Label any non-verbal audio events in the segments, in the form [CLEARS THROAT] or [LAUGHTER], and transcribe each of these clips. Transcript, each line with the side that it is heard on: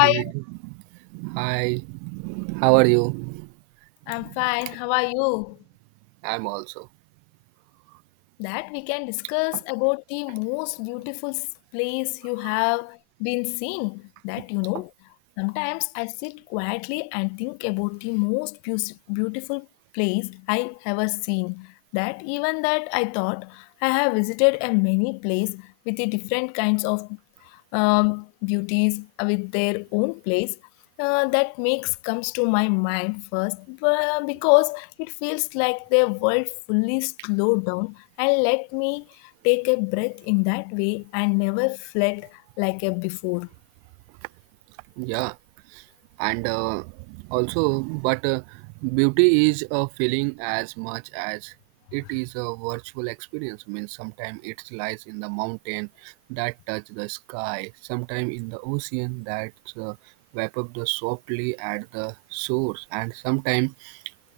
left: Hi,
right: Related. Hi, how are you?
left: I'm fine. How are you?
right: I'm also.
left: That we can discuss about the most beautiful place you have been seen. That you know, sometimes I sit quietly and think about the most beautiful place I ever seen. That even that I thought I have visited a many place with the different kinds of beauties with their own place that makes comes to my mind first because it feels like their world fully slowed down and let me take a breath in that way and never fled like a before
right: Yeah, and also, but beauty is a feeling as much as it is a virtual experience. Means sometimes it lies in the mountain that touch the sky, sometimes in the ocean that uh, wrap up the softly at the source, and sometimes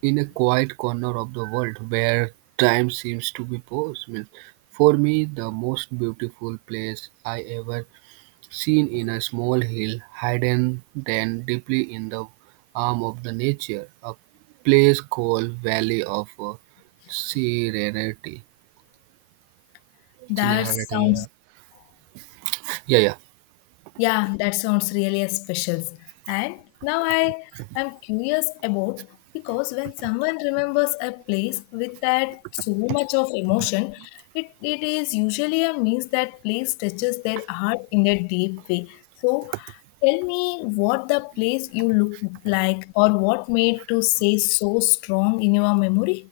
right: in a quiet corner of the world where time seems to be paused. Means for me, the most beautiful place I ever seen in a small hill, hidden then deeply in the arm of the nature, a place called Valley of Serenity.
left: that
right: Serenity, yeah.
left: sounds.
right: Yeah, yeah.
left: Yeah, that sounds really special. And now I am curious about, because when someone remembers a place with that so much of emotion, it is usually a means that place touches their heart in a deep way. So tell me what the place you look like, or what made to say so strong in your memory?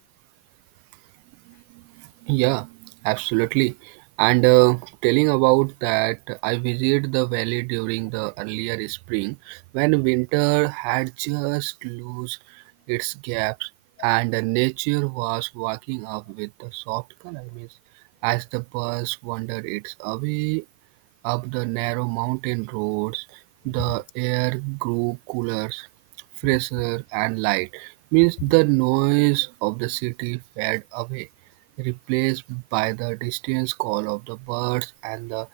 right: Yeah, absolutely. And Telling about that, I visited the valley during the earlier spring when winter had just loosed its gaps and the nature was waking up with the soft color mist as the birds wandered its away up the narrow mountain roads, the air grew cooler, fresher and light. Means the noise of the city faded away, replaced by the distant call of the birds and the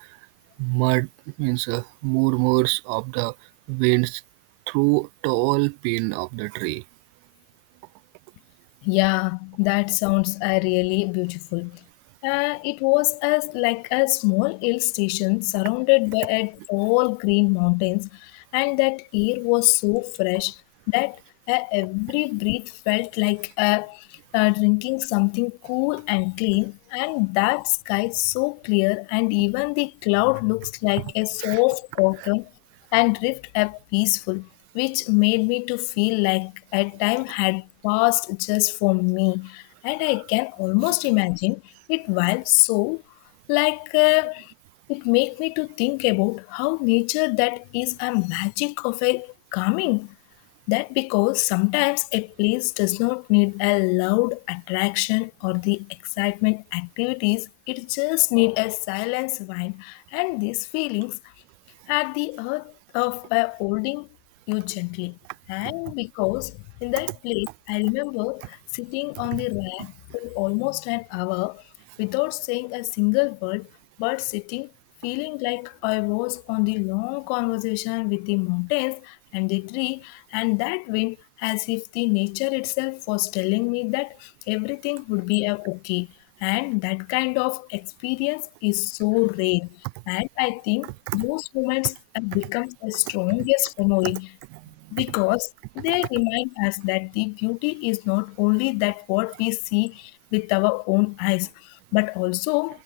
right: mud, means murmurs of the winds through tall pin of the tree.
left: Yeah, that sounds really beautiful. It was as like a small hill station surrounded by a tall green mountains, and that air was so fresh that every breath felt like drinking something cool and clean. And that sky so clear, and even the cloud looks like a soft cotton and drift up peaceful, which made me to feel like a time had passed just for me. And I can almost imagine it while so like it make me to think about how nature that is a magic of a calming, that because sometimes a place does not need a loud attraction or the excitement activities, it just need a silence wine and these feelings at the earth of by holding you gently. And because in that place, I remember sitting on the rack for almost an hour without saying a single word, but sitting, feeling like I was on the long conversation with the mountains and the tree and that wind, as if the nature itself was telling me that everything would be a okay. And that kind of experience is so rare, and I think those moments have become the strongest memory, because they remind us that the beauty is not only that what we see with our own eyes, but also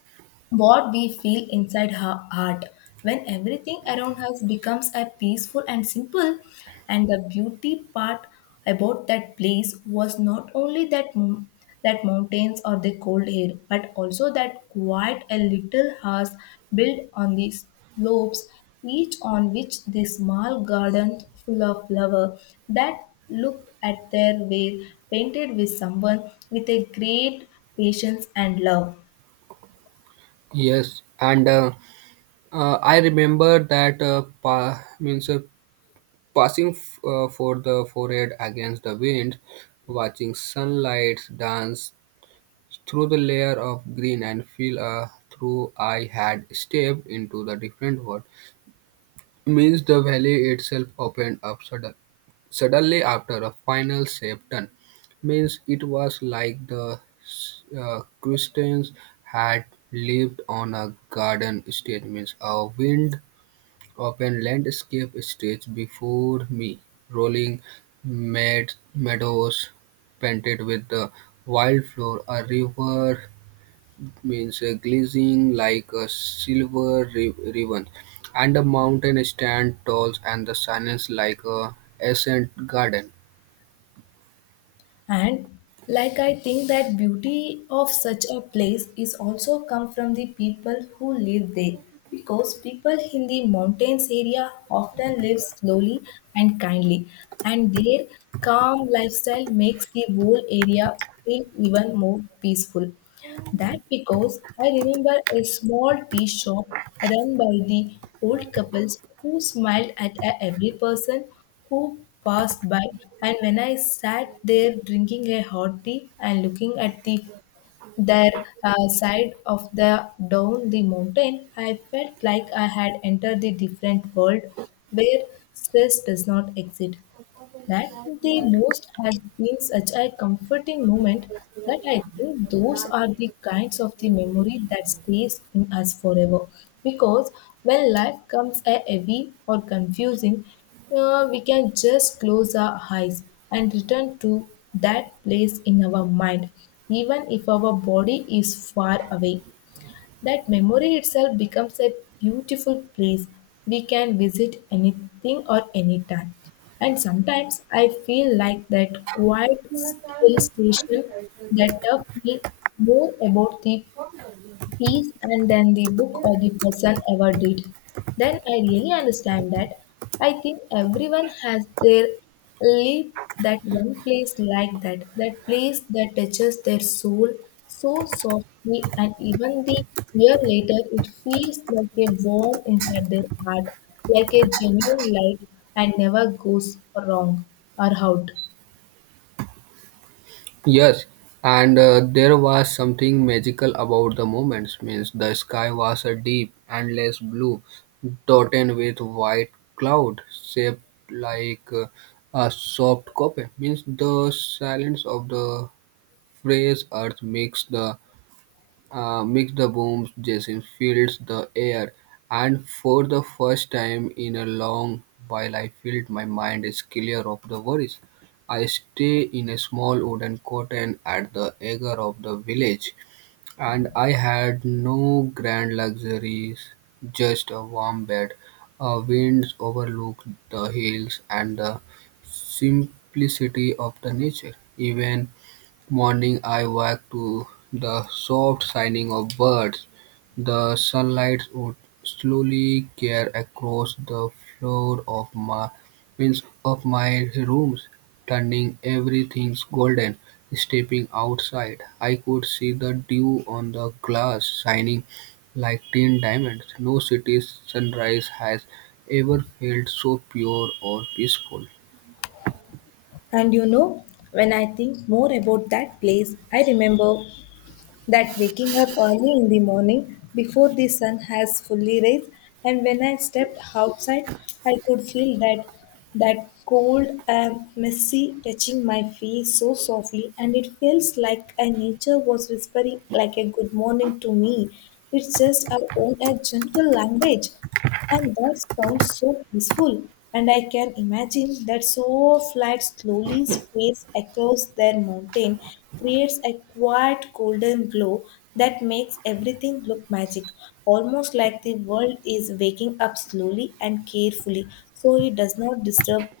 left: what we feel inside her heart when everything around us becomes a peaceful and simple. And the beauty part about that place was not only that that mountains or the cold air, but also that quite a little house built on the slopes, each on which the small garden full of flower that looked at their way painted with someone with a great patience and love.
right: Yes, and I remember that pa- means passing for the forehead against the wind, watching sunlight dance through the layer of green and feel through I had stepped into the different world. Means the valley itself opened up suddenly after a final shape turn. Means it was like the Christians had lived on a garden stage. Means a wind open landscape stretched before me, rolling meadows painted with the wildflower, a river means glistening like a silver ribbon, and the mountain stand tall and the silence like a ancient garden.
left: And like, I think that beauty of such a place is also come from the people who live there, because people in the mountains area often live slowly and kindly, and their calm lifestyle makes the whole area feel even more peaceful. That because I remember a small tea shop run by the old couples who smiled at every person who passed by. And when I sat there drinking a hot tea and looking at the their side of the down the mountain, I felt like I had entered the different world where stress does not exist. That the most has been such a comforting moment, that I think those are the kinds of the memory that stays in us forever. Because when life comes a heavy or confusing, we can just close our eyes and return to that place in our mind, even if our body is far away. That memory itself becomes a beautiful place we can visit anything or anytime. And sometimes I feel like that quiet hill station, that taught me more about the piece and then the book or the person ever did, then I really understand that. I think everyone has their leap that one place like that, that place that touches their soul so softly, and even the year later, it feels like a warm inside their heart, like a genuine light and never goes wrong or out.
right: Yes, and there was something magical about the moments. Means the sky was a deep, endless blue, dotted with white cloud shaped like uh, a soft copy. Means the silence of the fresh earth makes the mix the booms, Jason fills the air, and for the first time in a long while, I felt my mind is clear of the worries. I stay in a small wooden cotton at the edge of the village, and I had no grand luxuries, just a warm bed, a winds overlook the hills, and the simplicity of the nature. Even morning, I woke to the soft singing of birds. The sunlight would slowly tear across the floor of my, means of my rooms, turning everything golden. Stepping outside, I could see the dew on the glass shining like tin diamonds. No city's sunrise has ever felt so pure or peaceful.
left: And you know, when I think more about that place, I remember that waking up early in the morning before the sun has fully raised, and when I stepped outside, I could feel that that cold and messy touching my face so softly, and it feels like a nature was whispering like a good morning to me. It's just our own a gentle language, and that sounds so peaceful. And I can imagine that so flight slowly space across their mountain creates a quiet golden glow that makes everything look magic, almost like the world is waking up slowly and carefully so it does not disturb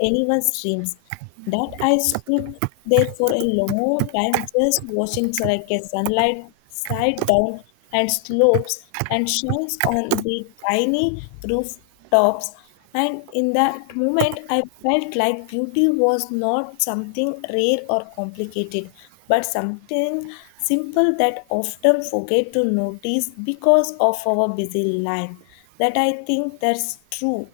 left: anyone's dreams. That I stood there for a long time just watching so like a sunlight side down and slopes and shines on the tiny rooftops. And in that moment, I felt like beauty was not something rare or complicated, but something simple that often forget to notice because of our busy life. That I think that's true,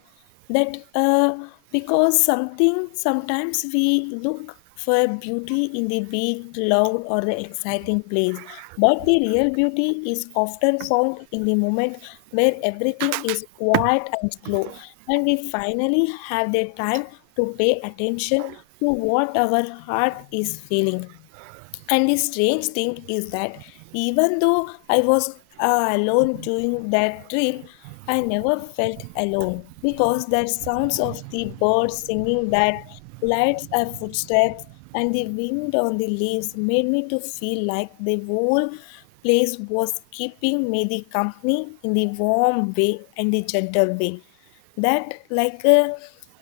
left: that because something sometimes we look for beauty in the big cloud or the exciting place, but the real beauty is often found in the moment where everything is quiet and slow, and we finally have the time to pay attention to what our heart is feeling. And the strange thing is that even though I was alone during that trip, I never felt alone, because that sounds of the birds singing, that lights of footsteps, and the wind on the leaves made me to feel like the whole place was keeping me the company in the warm way and the gentle way. That like uh,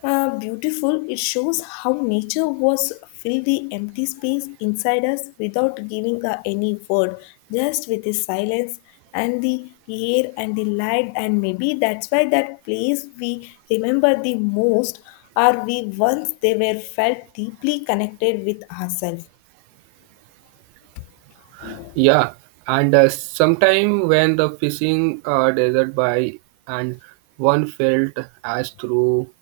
left: uh, beautiful, it shows how nature was filled the empty space inside us without giving any word, just with the silence and the air and the light. And maybe that's why that place we remember the most are we once they were felt deeply connected with ourselves.
right: Yeah, and sometime when the fishing desert by and one felt as through,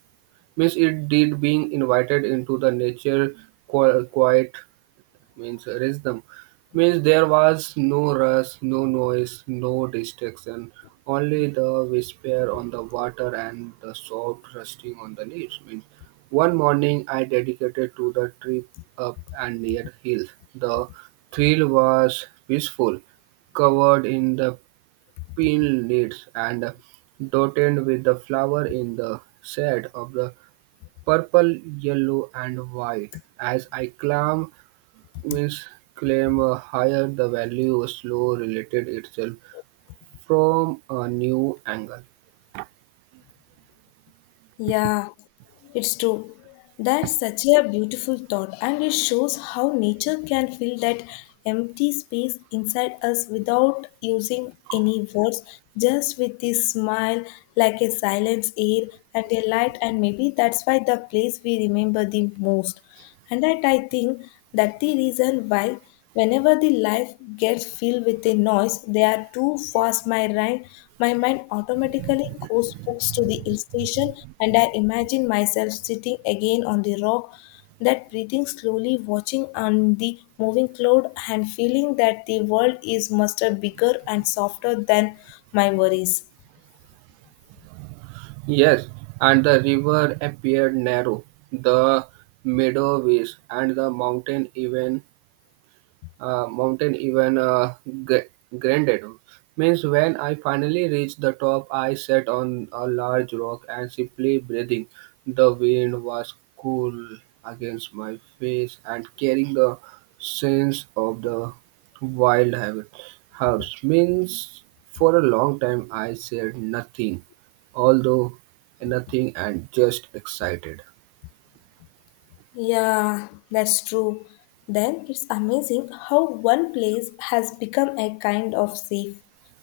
right: means it did being invited into the nature quiet means rhythm. Means there was no rush, no noise, no distraction, only the whisper on the water and the soft rustling on the leaves. Means one morning I dedicated to the trip up and near hill. The thrill was peaceful, covered in the pin leaves and dotted with the flower in the shade of the purple, yellow, and white. As I climbed, means claim a higher the value slow related itself from a new angle.
left: Yeah, it's true. That's such a beautiful thought, and it shows how nature can fill that empty space inside us without using any words, just with this smile, like a silence air and a light, and maybe that's why the place we remember the most. And that I think that the reason why, whenever the life gets filled with a noise they are too fast, my mind automatically goes books to the hill station, and I imagine myself sitting again on the rock, that breathing slowly, watching on the moving cloud and feeling that the world is much bigger and softer than my worries.
right: Yes, and the river appeared narrow, the meadow waste and the mountain even, mountain even gr- granted. Means when I finally reached the top I sat on a large rock and simply breathing. The wind was cool against my face and carrying the sense of the wild habit house. Means for a long time I said nothing, although nothing and just excited.
left: Yeah, that's true. Then it's amazing how one place has become a kind of safe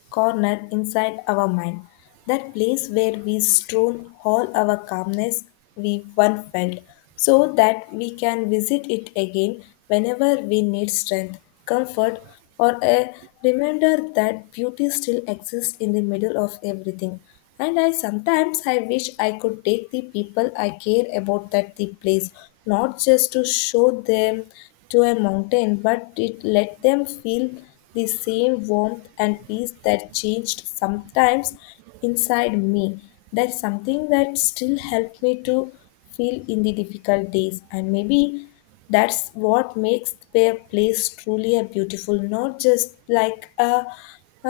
left: corner inside our mind. That place where we stone all our calmness we once felt, so that we can visit it again whenever we need strength, comfort, or a reminder that beauty still exists in the middle of everything. And I sometimes I wish I could take the people I care about that the place, not just to show them to a mountain, but it let them feel the same warmth and peace that changed sometimes inside me. That's something that still helped me to feel in the difficult days. And maybe that's what makes their place truly a beautiful, not just like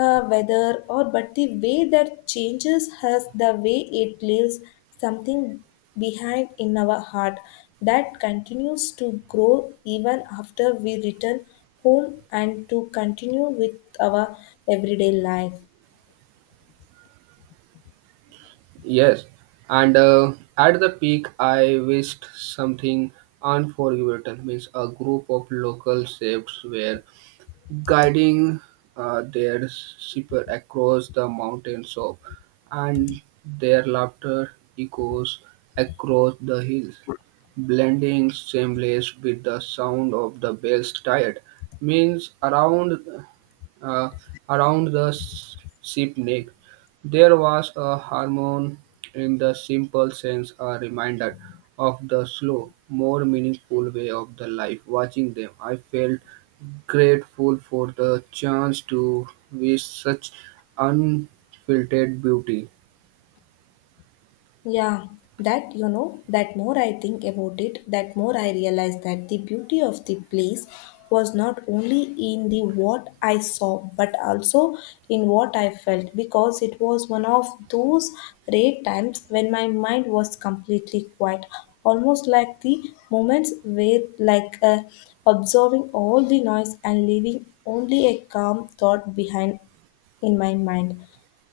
left: a weather or but the way that changes has the way it leaves something behind in our heart that continues to grow even after we return home and to continue with our everyday life.
right: Yes, and at the peak, I wished something unforgettable. Means a group of local chefs were guiding their shipper across the mountains of, and their laughter echoes across the hills, blending seamless with the sound of the bells tired means around uh, around the ship neck. There was a harmony in the simple sense, a reminder of the slow, more meaningful way of the life. Watching them, I felt grateful for the chance to wish such unfiltered beauty.
left: Yeah, that you know, that more I think about it, that more I realize that the beauty of the place was not only in the what I saw but also in what I felt, because it was one of those rare times when my mind was completely quiet, almost like the moments where like observing all the noise and leaving only a calm thought behind in my mind.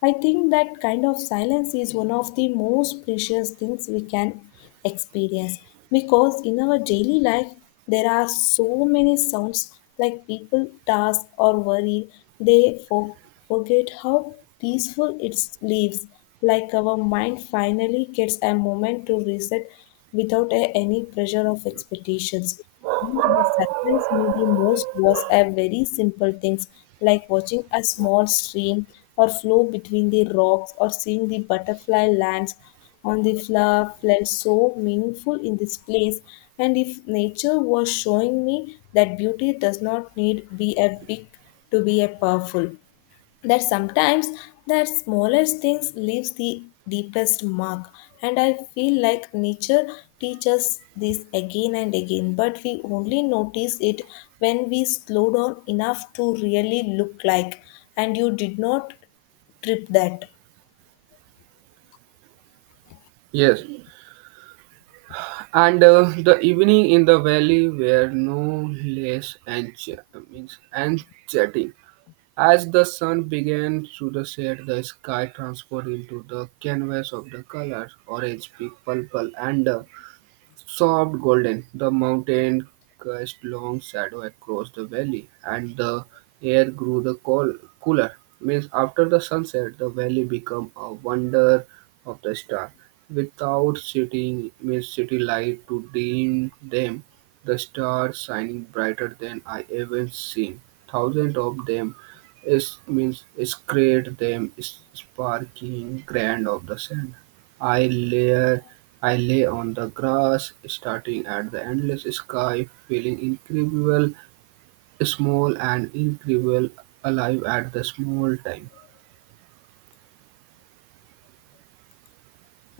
left: I think that kind of silence is one of the most precious things we can experience, because in our daily life there are so many sounds like people tasks, or worry, they forget how peaceful it lives, like our mind finally gets a moment to reset without any pressure of expectations. The surprise me the most was a very simple things like watching a small stream or flow between the rocks or seeing the butterfly lands on the floor felt so meaningful in this place and if nature was showing me that beauty does not need be a big to be a powerful, that sometimes the smallest things leaves the deepest mark. And I feel like nature teaches this again and again, but we only notice it when we slow down enough to really look like. And you did not trip that.
right: Yes, and the evening in the valley were no less means enchanting. As the sun began to the set, the sky transformed into the canvas of the colors, orange, pink, purple, and soft golden. The mountain cast long shadow across the valley, and the air grew the cooler. Means after the sunset, the valley became a wonder of the star. Without city, means city light to dim them, the stars shining brighter than I ever seen. Thousands of them is means scraped them, sparking grand of the sand. I layer I lay on the grass, staring at the endless sky, feeling incredible small and incredible alive at the small time.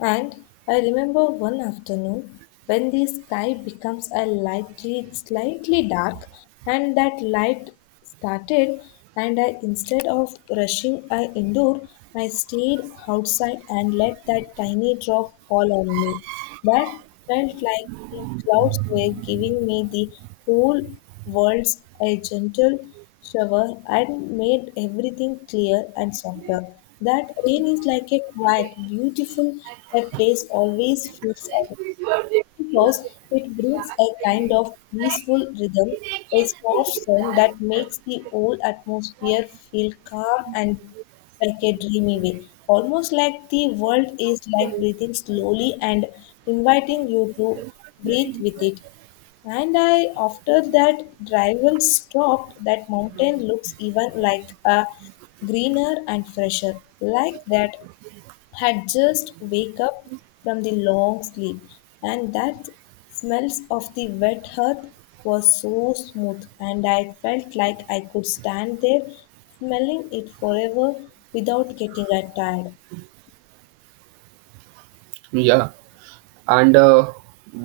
left: And I remember one afternoon when the sky becomes a lightly, slightly dark, and that light started, and I instead of rushing I indoor, I stayed outside and let that tiny drop fall on me. That felt like the clouds were giving me the whole world's a gentle shower and made everything clear and softer. That rain is like a quiet, beautiful that place always feels at because it brings a kind of peaceful rhythm, a soft song that makes the whole atmosphere feel calm and like a dreamy way. Almost like the world is like breathing slowly and inviting you to breathe with it. And I, after that drivel stopped, that mountain looks even like a greener and fresher, like that had just wake up from the long sleep and that smells of the wet earth was so smooth, and I felt like I could stand there smelling it forever without getting tired.
right: Yeah, and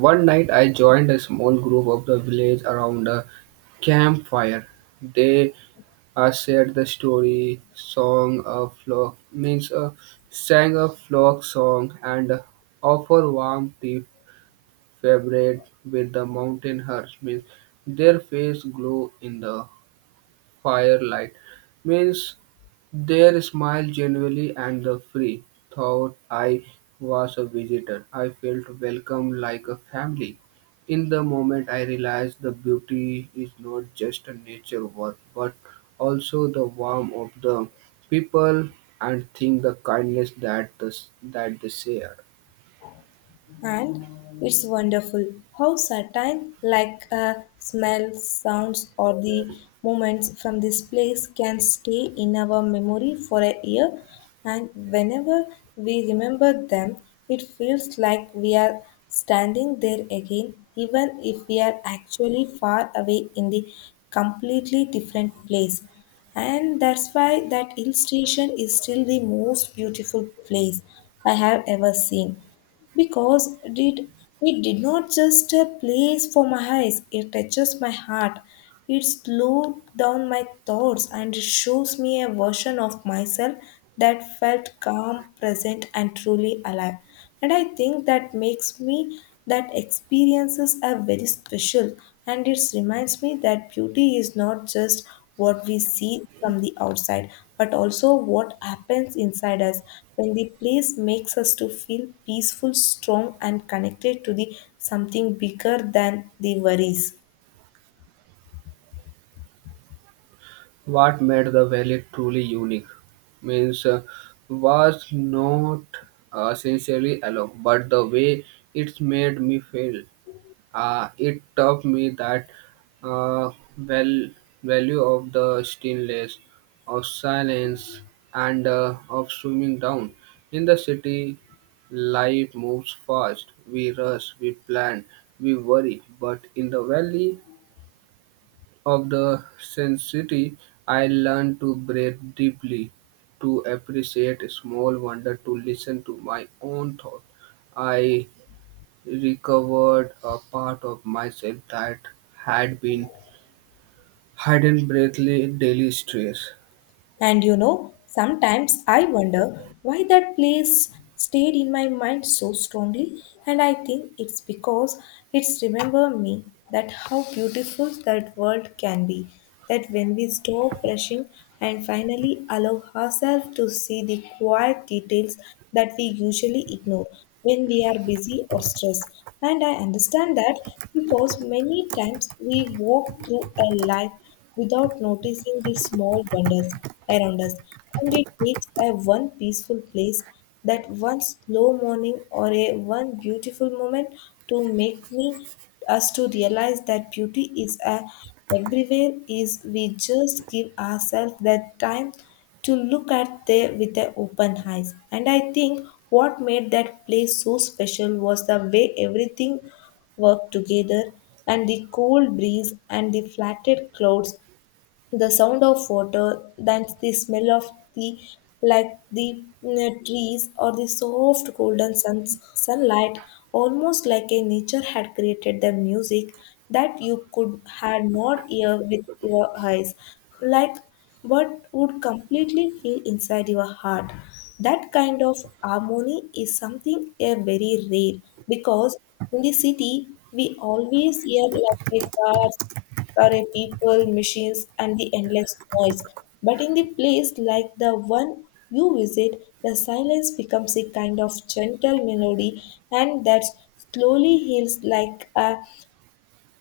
right: one night I joined a small group of the village around a campfire. They shared the story, song a flock, means sang a flock song and offer warm tea favored with the mountain hearts. Means their face glow in the firelight. Means their smile genuinely and the free thought I was a visitor. I felt welcome like a family. In the moment I realized the beauty is not just a nature work but also the warmth of the people and think the kindness that the, that they share.
left: And it's wonderful how certain, like a smell, sounds, or the moments from this place can stay in our memory for a year. And whenever we remember them, it feels like we are standing there again, even if we are actually far away in the completely different place. And that's why that hill station is still the most beautiful place I have ever seen, because it did not just a place for my eyes, it touches my heart. It slows down my thoughts and it shows me a version of myself that felt calm, present, and truly alive. And I think that makes me that experiences are very special, and it reminds me that beauty is not just what we see from the outside but also what happens inside us when the place makes us to feel peaceful strong and connected to the something bigger than the worries.
right: What made the valley truly unique, means was not sincerely alone, but the way it made me feel. It taught me that uh, well value of the stillness, of silence, and of swimming down. In the city, life moves fast. We rush, we plan, we worry, but in the valley, of the sensitivity, I learned to breathe deeply, to appreciate small wonder, to listen to my own thought. I recovered a part of myself that had been hidden breathly daily stress.
left: And you know, sometimes I wonder why that place stayed in my mind so strongly, and I think it's because it's remember me that how beautiful that world can be, that when we stop rushing and finally allow ourselves to see the quiet details that we usually ignore when we are busy or stressed. And I understand that because many times we walk through a life without noticing the small wonders around us. And it takes a one peaceful place, that one slow morning or a one beautiful moment to make me us to realize that beauty is a, everywhere is we just give ourselves that time to look at there with their open eyes. And I think what made that place so special was the way everything work together, and the cold breeze and the flattened clouds, the sound of water, then the smell of the like the trees or the soft golden sun, sunlight, almost like a nature had created the music that you could had not hear with your eyes, like what would completely feel inside your heart. That kind of harmony is something a very rare because in the city we always hear like a cars or a people, machines and the endless noise. But in the place like the one you visit, the silence becomes a kind of gentle melody, and that slowly heals like a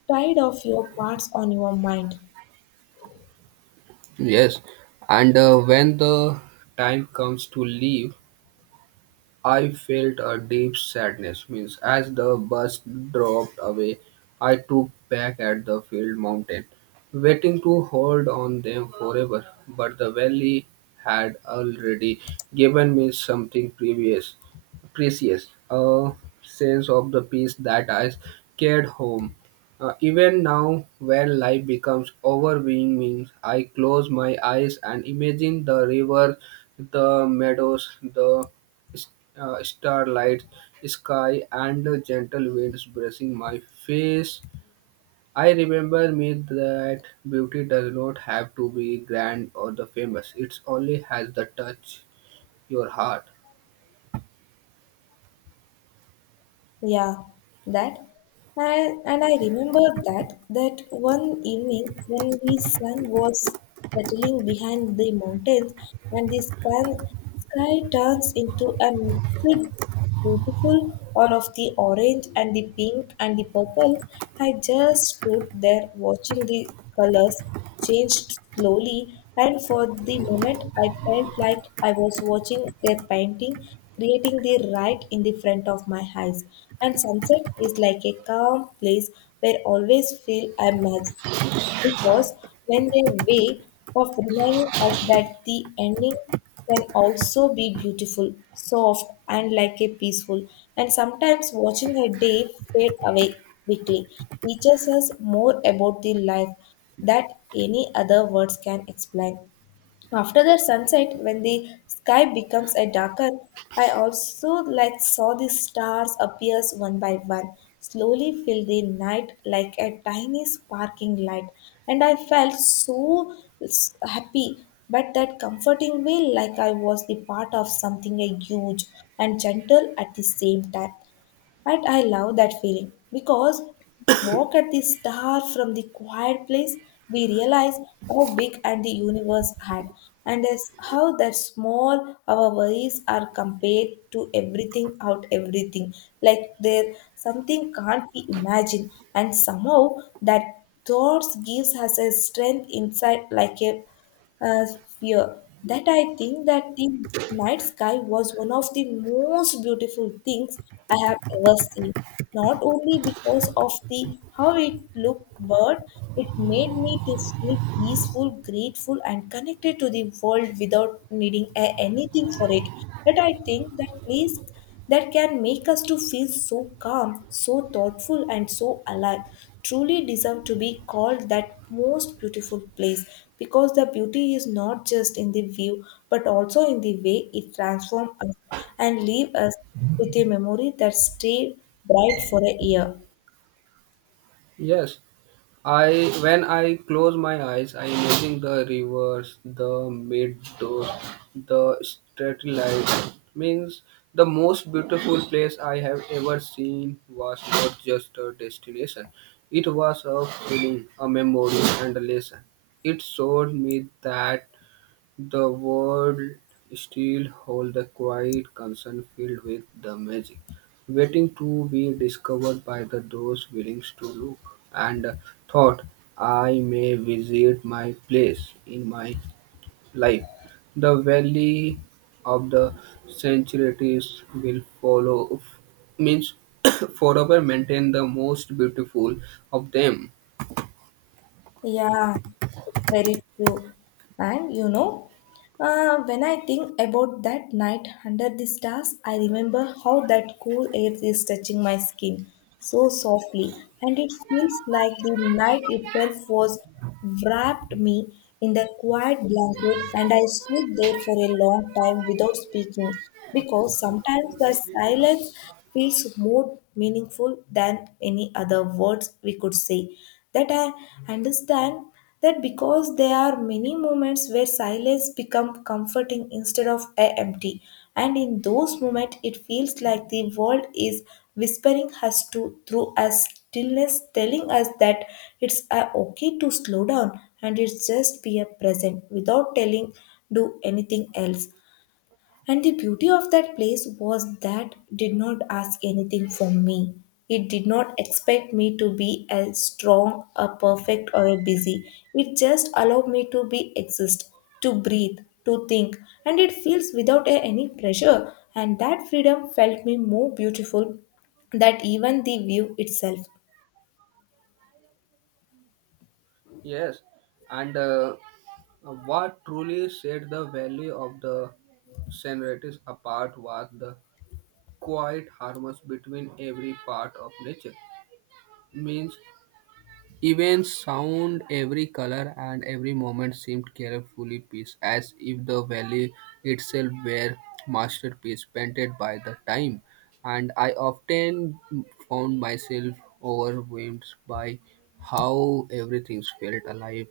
left: tide of your parts on your mind.
right: Yes, and when the time comes to leave, I felt a deep sadness. Means as the bus dropped away, I took back at the field mountain, waiting to hold on them forever. But the valley had already given me something precious, a sense of the peace that I carried home. Even now, when life becomes overwhelming, I close my eyes and imagine the river, the meadows, the s- starlight sky and the gentle winds brushing my face. I remember me that beauty does not have to be grand or the famous. It only has the touch your heart.
left: Yeah, that. And I remember that that one evening when the sun was settling behind the mountains and the sky turns into a mixed beautiful all of the orange and the pink and the purple, I just stood there watching the colors changed slowly, and for the moment I felt like I was watching a painting creating the right in the front of my eyes. And sunset is like a calm place where I always feel I'm magic because when their way of reminding us that the ending can also be beautiful, soft, and like a peaceful, and sometimes watching a day fade away quickly teaches us more about the life that any other words can explain. After the sunset, when the sky becomes a darker, I also like saw the stars appears one by one, slowly fill the night like a tiny sparkling light, and I felt so happy, but that comforting way like I was the part of something a huge and gentle at the same time. And I love that feeling because we walk at the star from the quiet place, we realize how big and the universe had, and as how that small our worries are compared to everything out everything. Like there something can't be imagined, and somehow that thoughts gives us a strength inside like a sphere that I think that the night sky was one of the most beautiful things I have ever seen. Not only because of the how it looked, but it made me to feel peaceful, grateful, and connected to the world without needing anything for it. That I think that place that can make us to feel so calm, so thoughtful and so alive truly deserve to be called that most beautiful place because the beauty is not just in the view but also in the way it transforms us and leave us with a memory that stay bright for a year.
right: Yes, I when I close my eyes, I imagine the rivers, the meadows, the street lights. Means the most beautiful place I have ever seen was not just a destination. It was a feeling, a memory, and a lesson. It showed me that the world still holds a quiet concern filled with the magic, waiting to be discovered by the those willing to look. And thought I may visit my place in my life, the valley of the centuries will follow, means [COUGHS] forever maintain the most beautiful of them.
left: Yeah, it's very true. And you know, when I think about that night under the stars, I remember how that cool air is touching my skin so softly, and it feels like the night itself was wrapped me in the quiet blanket, and I stood there for a long time without speaking because sometimes the silence feels more meaningful than any other words we could say. That I understand that because there are many moments where silence become comforting instead of empty, and in those moments it feels like the world is whispering us to through a stillness telling us that it's okay to slow down and it's just be a present without telling do anything else. And the beauty of that place was that did not ask anything from me. It did not expect me to be as strong, a perfect, or a busy. It just allowed me to be exist, to breathe, to think, and it feels without any pressure. And that freedom felt me more beautiful than even the view itself.
right: Yes, and what truly set the value of the Senratis apart was the quiet harmony between every part of nature. Means even sound, every color and every moment seemed carefully pieced, as if the valley itself were masterpiece painted by the time. And I often found myself overwhelmed by how everything felt alive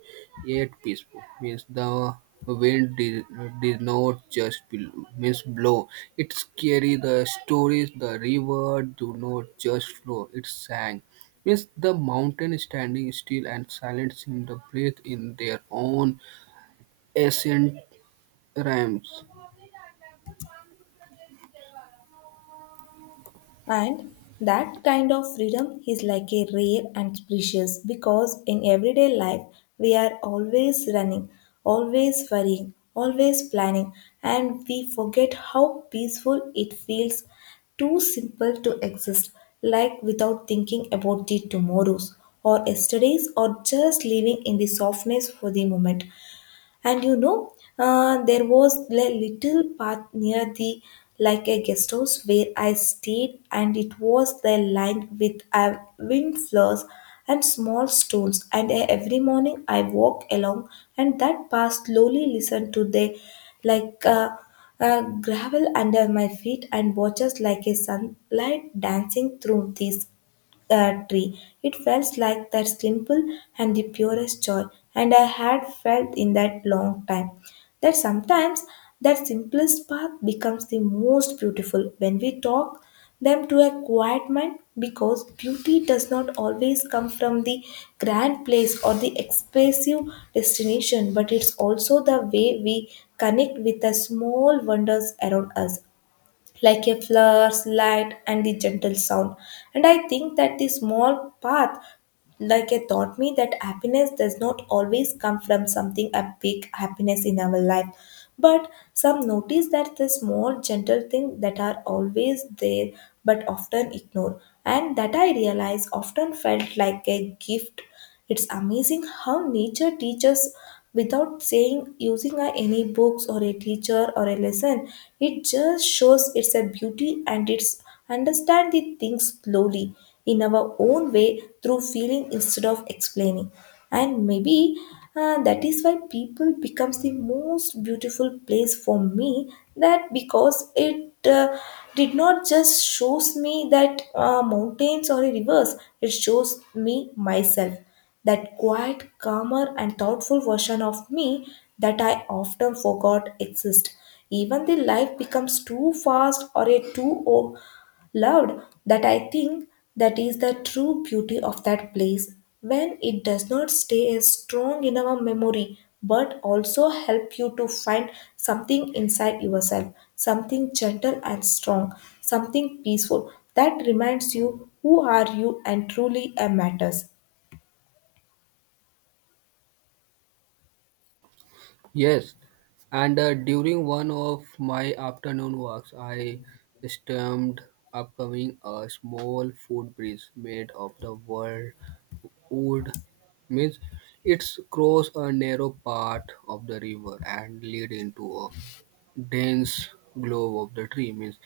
right: yet peaceful. Means the wind did not just means blow; it carried the stories. The river do not just flow; it sang. Yes, the mountain standing still and silent seemed to breathe in their own ancient rhymes.
left: And that kind of freedom is like a rare and precious because in everyday life we are always running, always worrying, always planning, and we forget how peaceful it feels too simple to exist, like without thinking about the tomorrows or yesterdays or just living in the softness for the moment. And you know, there was a little path near the like a guest house where I stayed, and it was the lined with wind flowers and small stones. And every morning I walked along, and that path slowly listened to the like gravel under my feet and watches like a sunlight dancing through these tree. It felt like that simple and the purest joy, and I had felt in that long time. That sometimes that simplest path becomes the most beautiful when we talk them to a quiet mind because beauty does not always come from the grand place or the expensive destination but it's also the way we connect with the small wonders around us like a flower's light and the gentle sound. And I think that the small path, like a taught me that happiness does not always come from something a big happiness in our life. But some notice that the small gentle things that are always there but often ignored. And that I realize often felt like a gift. It's amazing how nature teaches without saying using any books or a teacher or a lesson. It just shows its a beauty and its understand the things slowly in our own way through feeling instead of explaining. And maybe that is why people becomes the most beautiful place for me that because it did not just shows me that mountains or a rivers, it shows me myself, that quiet calmer and thoughtful version of me that I often forgot exist even the life becomes too fast or a loved. That I think that is the true beauty of that place when it does not stay as strong in our memory but also help you to find something inside yourself, something gentle and strong, something peaceful that reminds you who are you and truly matters.
right: Yes, and during one of my afternoon walks, I stumbled upcoming a small food bridge made of the world wood. Means it's cross a narrow part of the river and lead into a dense grove of the tree. Means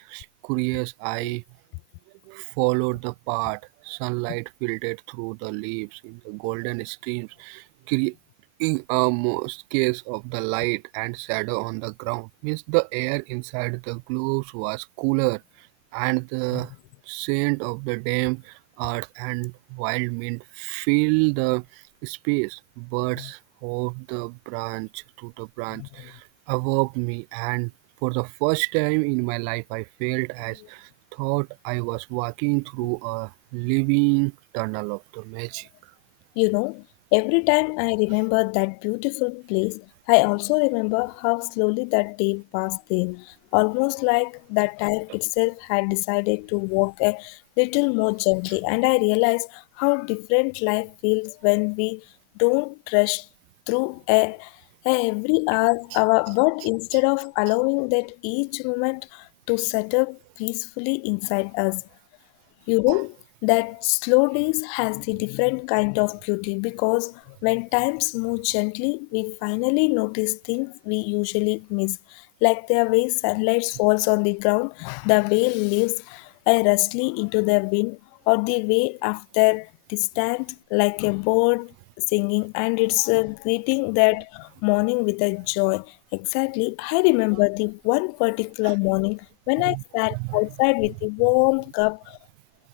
right: curious, I followed the path. Sunlight filtered through the leaves in the golden streams, creating a mosaic of the light and shadow on the ground. Means the air inside the gloves was cooler, and the scent of the damp earth and wild mint filled the space. Birds hopped the branch to the branch, awoke me, and for the first time in my life, I felt as thought I was walking through a living tunnel of the magic.
left: You know, every time I remember that beautiful place, I also remember how slowly that day passed there, almost like that time itself had decided to walk a little more gently. And I realized how different life feels when we don't rush through a every hour, but instead of allowing that each moment to settle peacefully inside us. You know, that slow days has the different kind of beauty because when times move gently, we finally notice things we usually miss, like the way sunlight falls on the ground, the way leaves rustly into the wind, or the way after distant like a bird singing and it's a greeting that morning with a joy. Exactly, I remember the one particular morning when I sat outside with a warm cup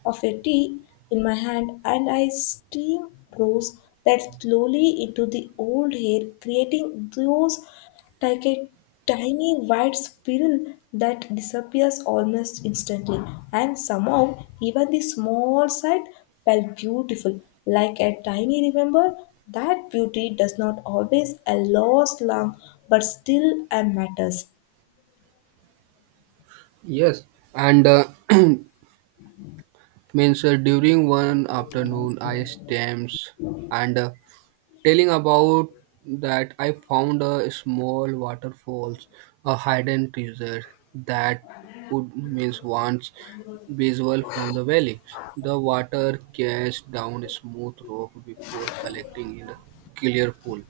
left: of a tea in my hand and I steam rose that slowly into the old hair, creating those like a tiny white spiral that disappears almost instantly. And somehow, even the small sight felt beautiful, like a tiny remember that beauty does not always a last long but still a matters.
right: Yes, and [CLEARS THROAT] means during one afternoon, I stamps and telling about that I found a small waterfalls, a hidden treasure that would means once visible from the valley. The water cashed down a smooth rock before collecting in a clear pool.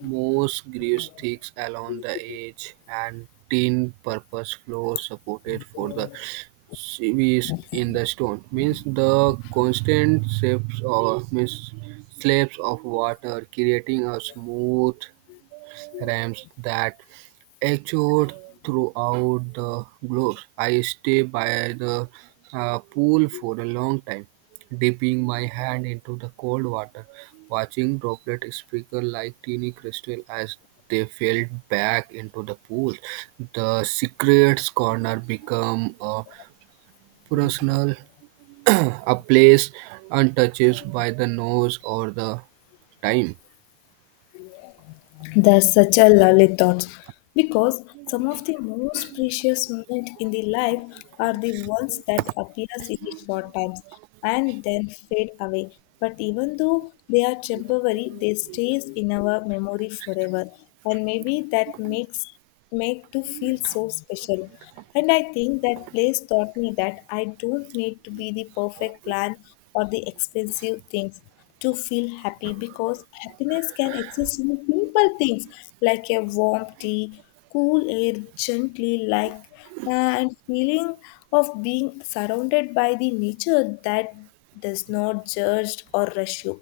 right: Moss grew sticks along the edge and tin purpose floor supported for the sieves in the stone. Means the constant seeps of, means slabs of water, creating a smooth ramps that echoed throughout the globe. I stay by the pool for a long time, dipping my hand into the cold water, watching droplets sparkle like teeny crystal as they fell back into the pool. The secret corner become a personal, [CLEARS THROAT] a place untouched by the nose or the time.
left: That's such a lovely thought because some of the most precious moments in the life are the ones that appears in the short times and then fade away. But even though they are temporary, they stays in our memory forever. And maybe that makes make to feel so special. And I think that place taught me that I don't need to be the perfect plan or the expensive things to feel happy because happiness can exist in simple things like a warm tea, cool air gently like and feeling of being surrounded by the nature that does not judge or rush you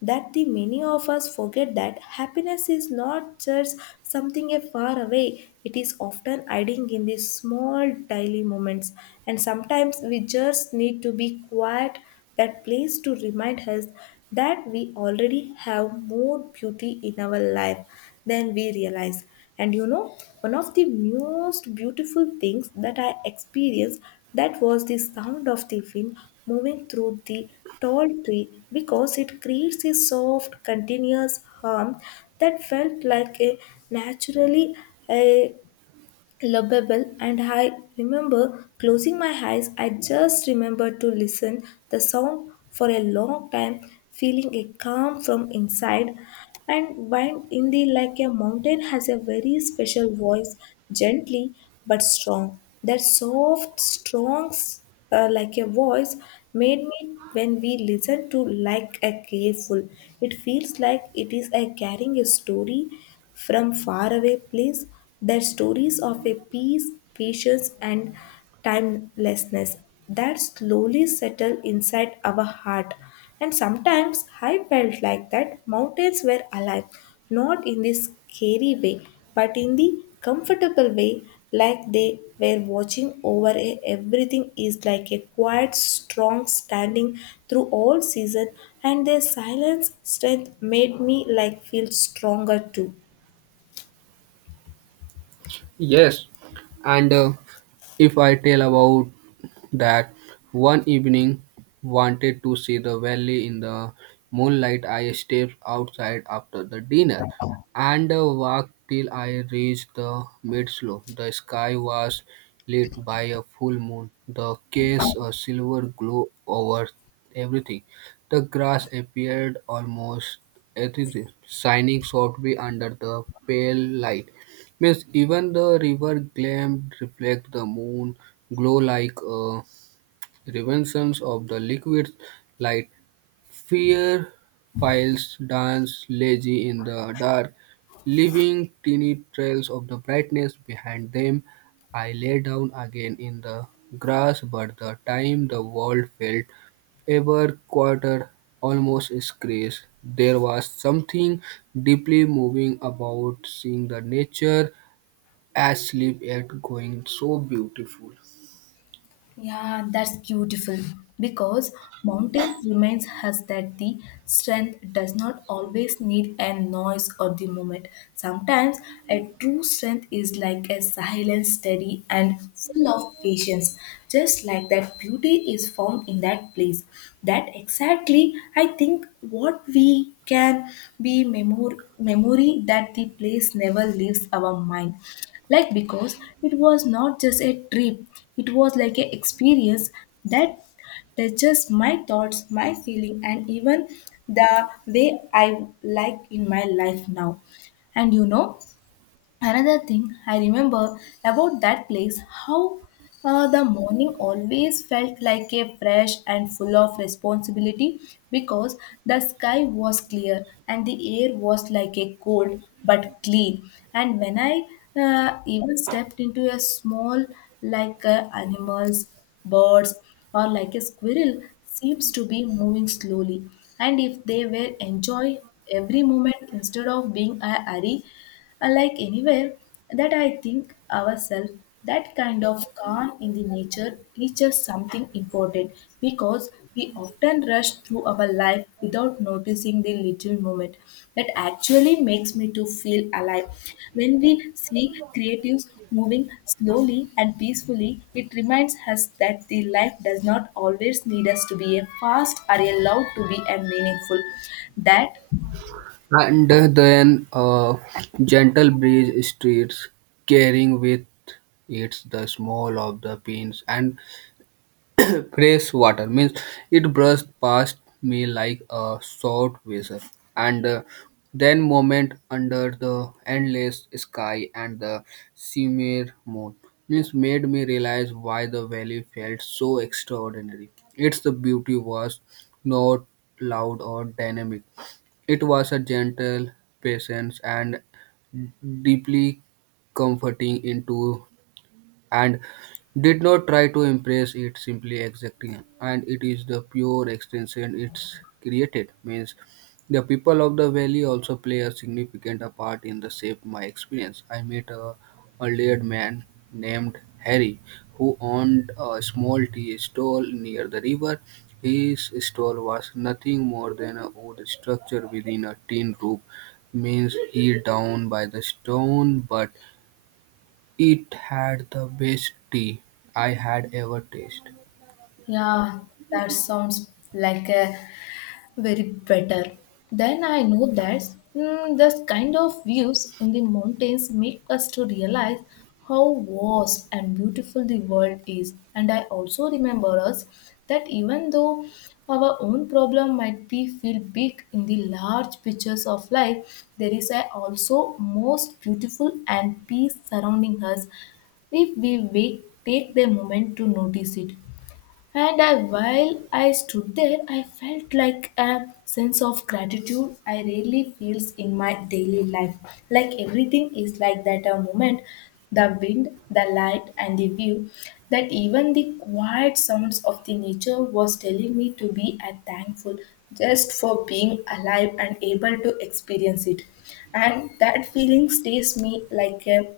left: that the many of us forget that happiness is not just something a far away, it is often hiding in these small daily moments, and sometimes we just need to be quiet that place to remind us that we already have more beauty in our life than we realize. And you know, one of the most beautiful things that I experienced that was the sound of the wind moving through the tall tree because it creates a soft, continuous hum that felt like a naturally a lovable. And I remember closing my eyes, I just remember to listen the sound for a long time, feeling a calm from inside. And wind in the like a mountain has a very special voice, gently but strong, that soft strong, like a voice made me when we listen to like a careful, it feels like it is a carrying a story from far away place, that stories of a peace, patience, and timelessness that slowly settle inside our heart. And sometimes I felt like that mountains were alive, not in this scary way, but in the comfortable way, like they were watching over everything is like a quiet, strong standing through all season, and their silence strength made me like feel stronger too.
right: Yes, and if I tell about that one evening wanted to see the valley in the moonlight, I stepped outside after the dinner and walked till I reached the mid-slope. The sky was lit by a full moon the cast a silver glow over everything. The grass appeared almost ethereal, shining softly under the pale light. Means even the river gleamed reflect the moon glow like a reminiscent of the liquid light. Fireflies dance lazy in the dark, leaving tiny trails of the brightness behind them. I lay down again in the grass, but the time the world felt ever quieter, almost scarce. There was something deeply moving about seeing the nature as sleep yet going so beautiful.
left: Yeah, that's beautiful because mountains reminds us that the strength does not always need a noise or the moment. Sometimes a true strength is like a silent, steady, and full of patience. Just like that, beauty is found in that place. That exactly, I think, what we can be memory that the place never leaves our mind like because it was not just a trip, it was like an experience that touches my thoughts, my feeling, and even the way I like in my life now. And you know, another thing I remember about that place, how the morning always felt like a fresh and full of responsibility because the sky was clear and the air was like a cold but clean. And when I even stepped into a small like animals, birds, or like a squirrel, seems to be moving slowly. And if they were enjoy every moment instead of being a hurry, like anywhere, that I think ourselves that kind of calm in the nature teaches something important because we often rush through our life without noticing the little moment that actually makes me to feel alive. When we see creatives moving slowly and peacefully, it reminds us that the life does not always need us to be a fast or a loud to be a meaningful. That
right: And then a gentle breeze streets, carrying with it the smell of the beans and [COUGHS] [CLEARS THROAT] fresh water. Means it brushed past me like a short vessel. And Then moment under the endless sky and the shimmer moon. Means made me realize why the valley felt so extraordinary. Its the beauty was not loud or dynamic, it was a gentle patience, and deeply comforting into and did not try to impress, it simply exacting and it is the pure extension it's created. Means the people of the valley also play a significant part in the shape my experience. I met a laird man named Harry who owned a small tea stall near the river. His stall was nothing more than a wood structure within a tin roof. Means he down by the stone but it had the best tea I had ever tasted.
left: yeah, that sounds like a very better. Then I know that mm, this kind of views in the mountains make us to realize how vast and beautiful the world is. And I also remember us that even though our own problem might be feel big in the large pictures of life, there is a also most beautiful and peace surrounding us if we wait, take the moment to notice it. And I, while I stood there, I felt like a sense of gratitude I rarely feels in my daily life. Like everything is like that a moment, the wind, the light, and the view. That even the quiet sounds of the nature was telling me to be a thankful just for being alive and able to experience it, and that feeling stays me like a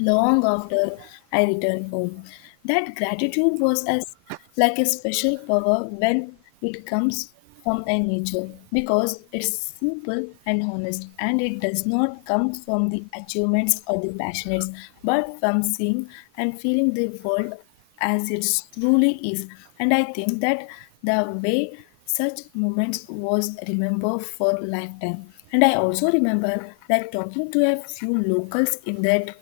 left: long after I returned home. That gratitude was as like a special power when it comes from a nature because it's simple and honest and it does not come from the achievements or the passions, but from seeing and feeling the world as it truly is. And I think that the way such moments was remembered for lifetime. And I also remember that talking to a few locals in that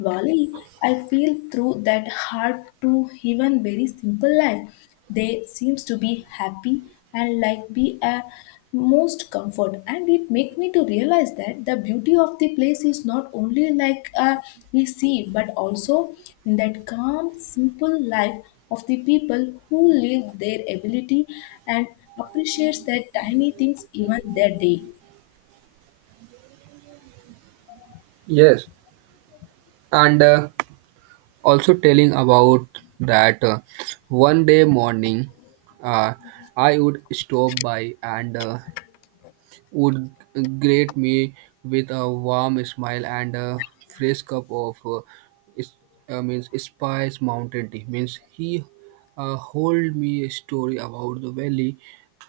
left: Wally, I feel through that hard to even very simple life. They seems to be happy and like be a most comfort, and it make me to realize that the beauty of the place is not only like we see but also in that calm simple life of the people who live their ability and appreciates their tiny things even their day.
right: Yes, and also telling about that one day morning uh, I would stop by and would greet me with a warm smile and a fresh cup of is- means spice mountain tea. Means he told me a story about the valley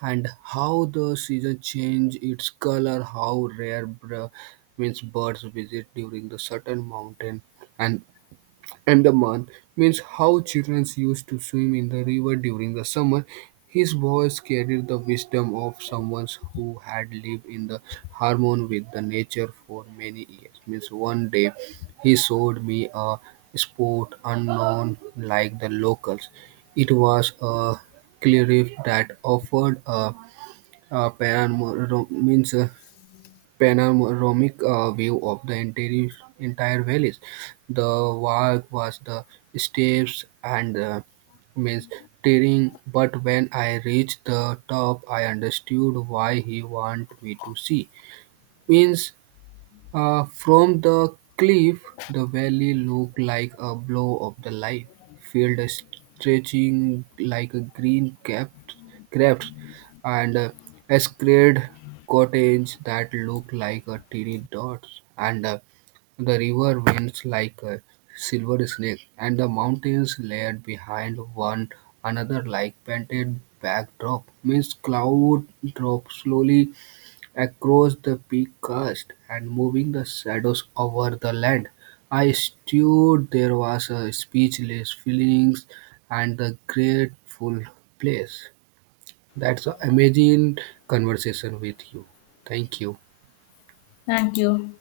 right: and how the season change its color, how rare means birds visit during the certain mountain, and Andaman means how children used to swim in the river during the summer. His voice carried the wisdom of someone who had lived in the harmony with the nature for many years. Means one day he showed me a sport unknown like the locals. It was a cliff that offered a panorama, means a panoramic view of the entire valleys. The walk was the steps and the means tiring, but when I reached the top, I understood why he wanted me to see. Means From the cliff, the valley looked like a blow of the light, field stretching like a green capped craft, and squared cottage that looked like a teeny dot, and the river winds like a silver snake, and the mountains layered behind one another like painted backdrop. Means cloud dropped slowly across the peak crest and moving the shadows over the land. I stood there was a speechless feelings and the grateful place. That's an amazing conversation with you. Thank you.
left: Thank you.